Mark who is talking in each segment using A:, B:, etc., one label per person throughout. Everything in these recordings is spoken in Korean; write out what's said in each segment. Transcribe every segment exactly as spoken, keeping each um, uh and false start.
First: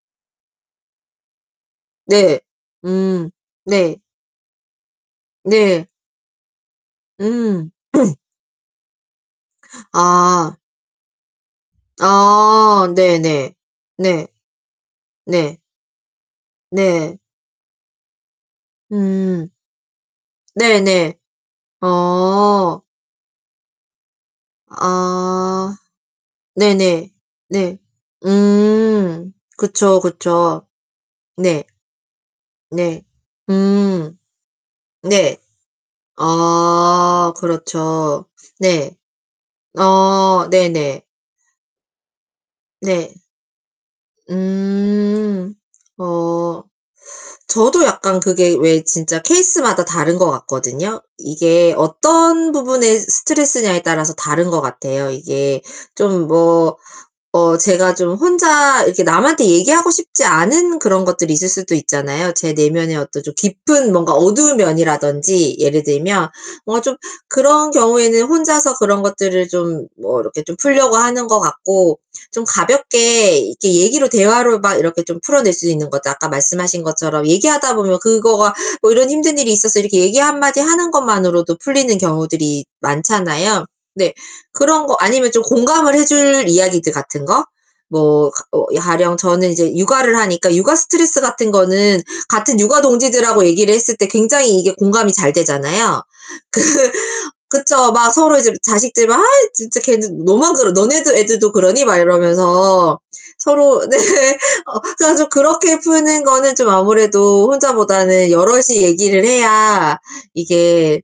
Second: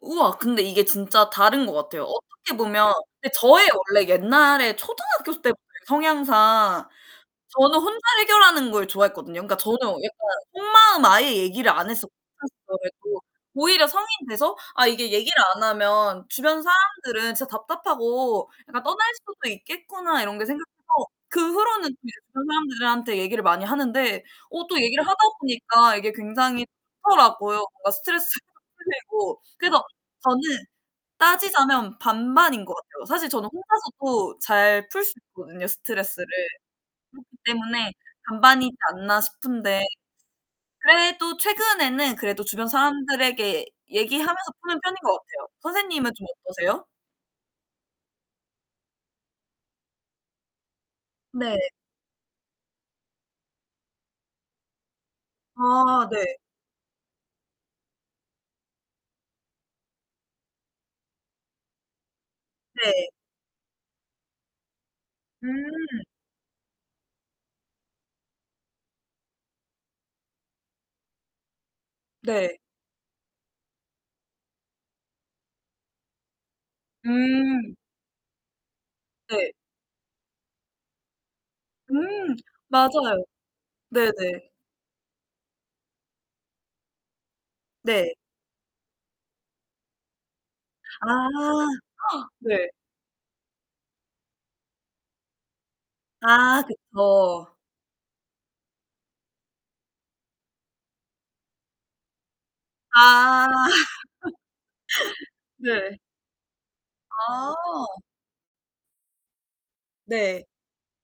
A: 우와 근데 이게 진짜 다른 것 같아요.
B: 네.
A: 어떻게 보면
B: 음.
A: 저의
B: 네.
A: 원래 옛날에 초등학교 때 보면
B: 네.
A: 성향상
B: 음.
A: 저는 혼자 해결하는 걸 좋아했거든요. 그러니까 저는 약간
B: 아.
A: 속마음 아예 얘기를 안 했었
B: 아.
A: [unintelligible]
B: 네네.
A: 오히려 성인
B: 네.
A: 돼서 '아 이게 얘기를
B: 네.
A: 안 하면 주변
B: 네.
A: 사람들은 진짜 답답하고 약간 떠날 수도
B: 음.
A: 있겠구나.' 이런 게 생겨서
B: 네네.
A: 그 후로는 이제 주변
B: 어.
A: 사람들한테 얘기를 많이 하는데 어 또 얘기를 하다
B: 아.
A: 보니까 이게 굉장히
B: 네네.
A: 좋더라고요.
B: 네.
A: 뭔가 스트레스도
B: 음.
A: 풀리고. 그래서
B: 그쵸,
A: 저는
B: 그쵸. 네.
A: 따지자면 반반인 것
B: 네.
A: 같아요. 사실 저는
B: 음.
A: 혼자서도 잘 풀 수
B: 네.
A: 있거든요, 스트레스를.
B: 아
A: 그렇기 때문에
B: 그렇죠.
A: '반반이지
B: 네.
A: 않나?' 싶은데.
B: 어 네네.
A: 그래도 최근에는 그래도 주변
B: 네.
A: 사람들에게 얘기하면서 푸는 편인 것 같아요.
B: 음.
A: 선생님은 좀
B: 어
A: 어떠세요?
B: 저도 약간 그게 왜 진짜 케이스마다 다른 것 같거든요.
A: 네.
B: 이게 어떤 부분의 스트레스냐에 따라서 다른 것 같아요. 이게
A: 아 네.
B: 좀 뭐 어 제가 좀 혼자 이렇게 남한테 얘기하고 싶지 않은 그런 것들이 있을 수도 있잖아요. 제 내면의
A: 네.
B: 어떤 좀 깊은 뭔가 어두운 면이라든지 예를
A: 음.
B: 들면 뭐 좀 그런 경우에는 혼자서 그런 것들을 좀 뭐 이렇게 좀 풀려고 하는 것 같고 좀
A: 네.
B: 가볍게 이렇게 얘기로 대화로 막 이렇게 좀 풀어낼 수 있는 거죠. 아까 말씀하신 것처럼
A: 음.
B: 얘기하다 보면 그거가 뭐 "이런 힘든
A: 네.
B: 일이 있었어." 이렇게 얘기 한 마디 하는 것만으로도 풀리는
A: 음
B: 경우들이
A: 맞아요.
B: 많잖아요. 네.
A: 네네.
B: 그런 거 아니면 좀 공감을 해줄 이야기들 같은 거
A: 네.
B: 뭐 어 가령 저는 이제 육아를 하니까 육아
A: 아
B: 스트레스 같은 거는 같은
A: 네.
B: 육아 동지들하고 얘기를 했을 때 굉장히 이게 공감이 잘 되잖아요. 그
A: 아 그쵸.
B: 그쵸. 막 서로 이제 자식들 막 "아 진짜 걔는." 너만 그러 "너네들 애들도 그러니?" 막 이러면서
A: 아.
B: 서로 네. 어 전 좀 그렇게
A: 네.
B: 푸는 거는 좀 아무래도
A: 아.
B: 혼자보다는 여럿이 얘기를 해야
A: 네.
B: 이게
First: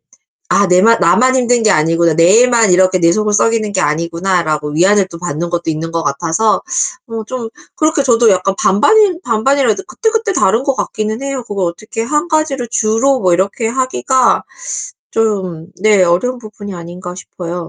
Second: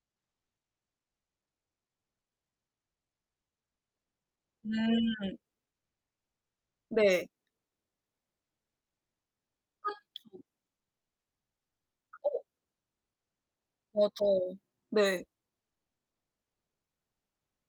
B: '아 내만 나만 힘든 게 아니구나. 내 애만 이렇게 내 속을 썩이는 게 아니구나.'라고 위안을 또
A: 음.
B: 받는 것도 있는 것 같아서 어
A: 네.
B: 좀 그렇게 저도 약간 반반이 반반이라도 그때그때
A: 그쵸.
B: 다른 것 같기는 해요. '그거 어떻게 한
A: 어.
B: 가지를 주로 뭐 이렇게 하기가
A: 맞아요. 네.
B: 좀 네 어려운 부분이 아닌가?' 싶어요.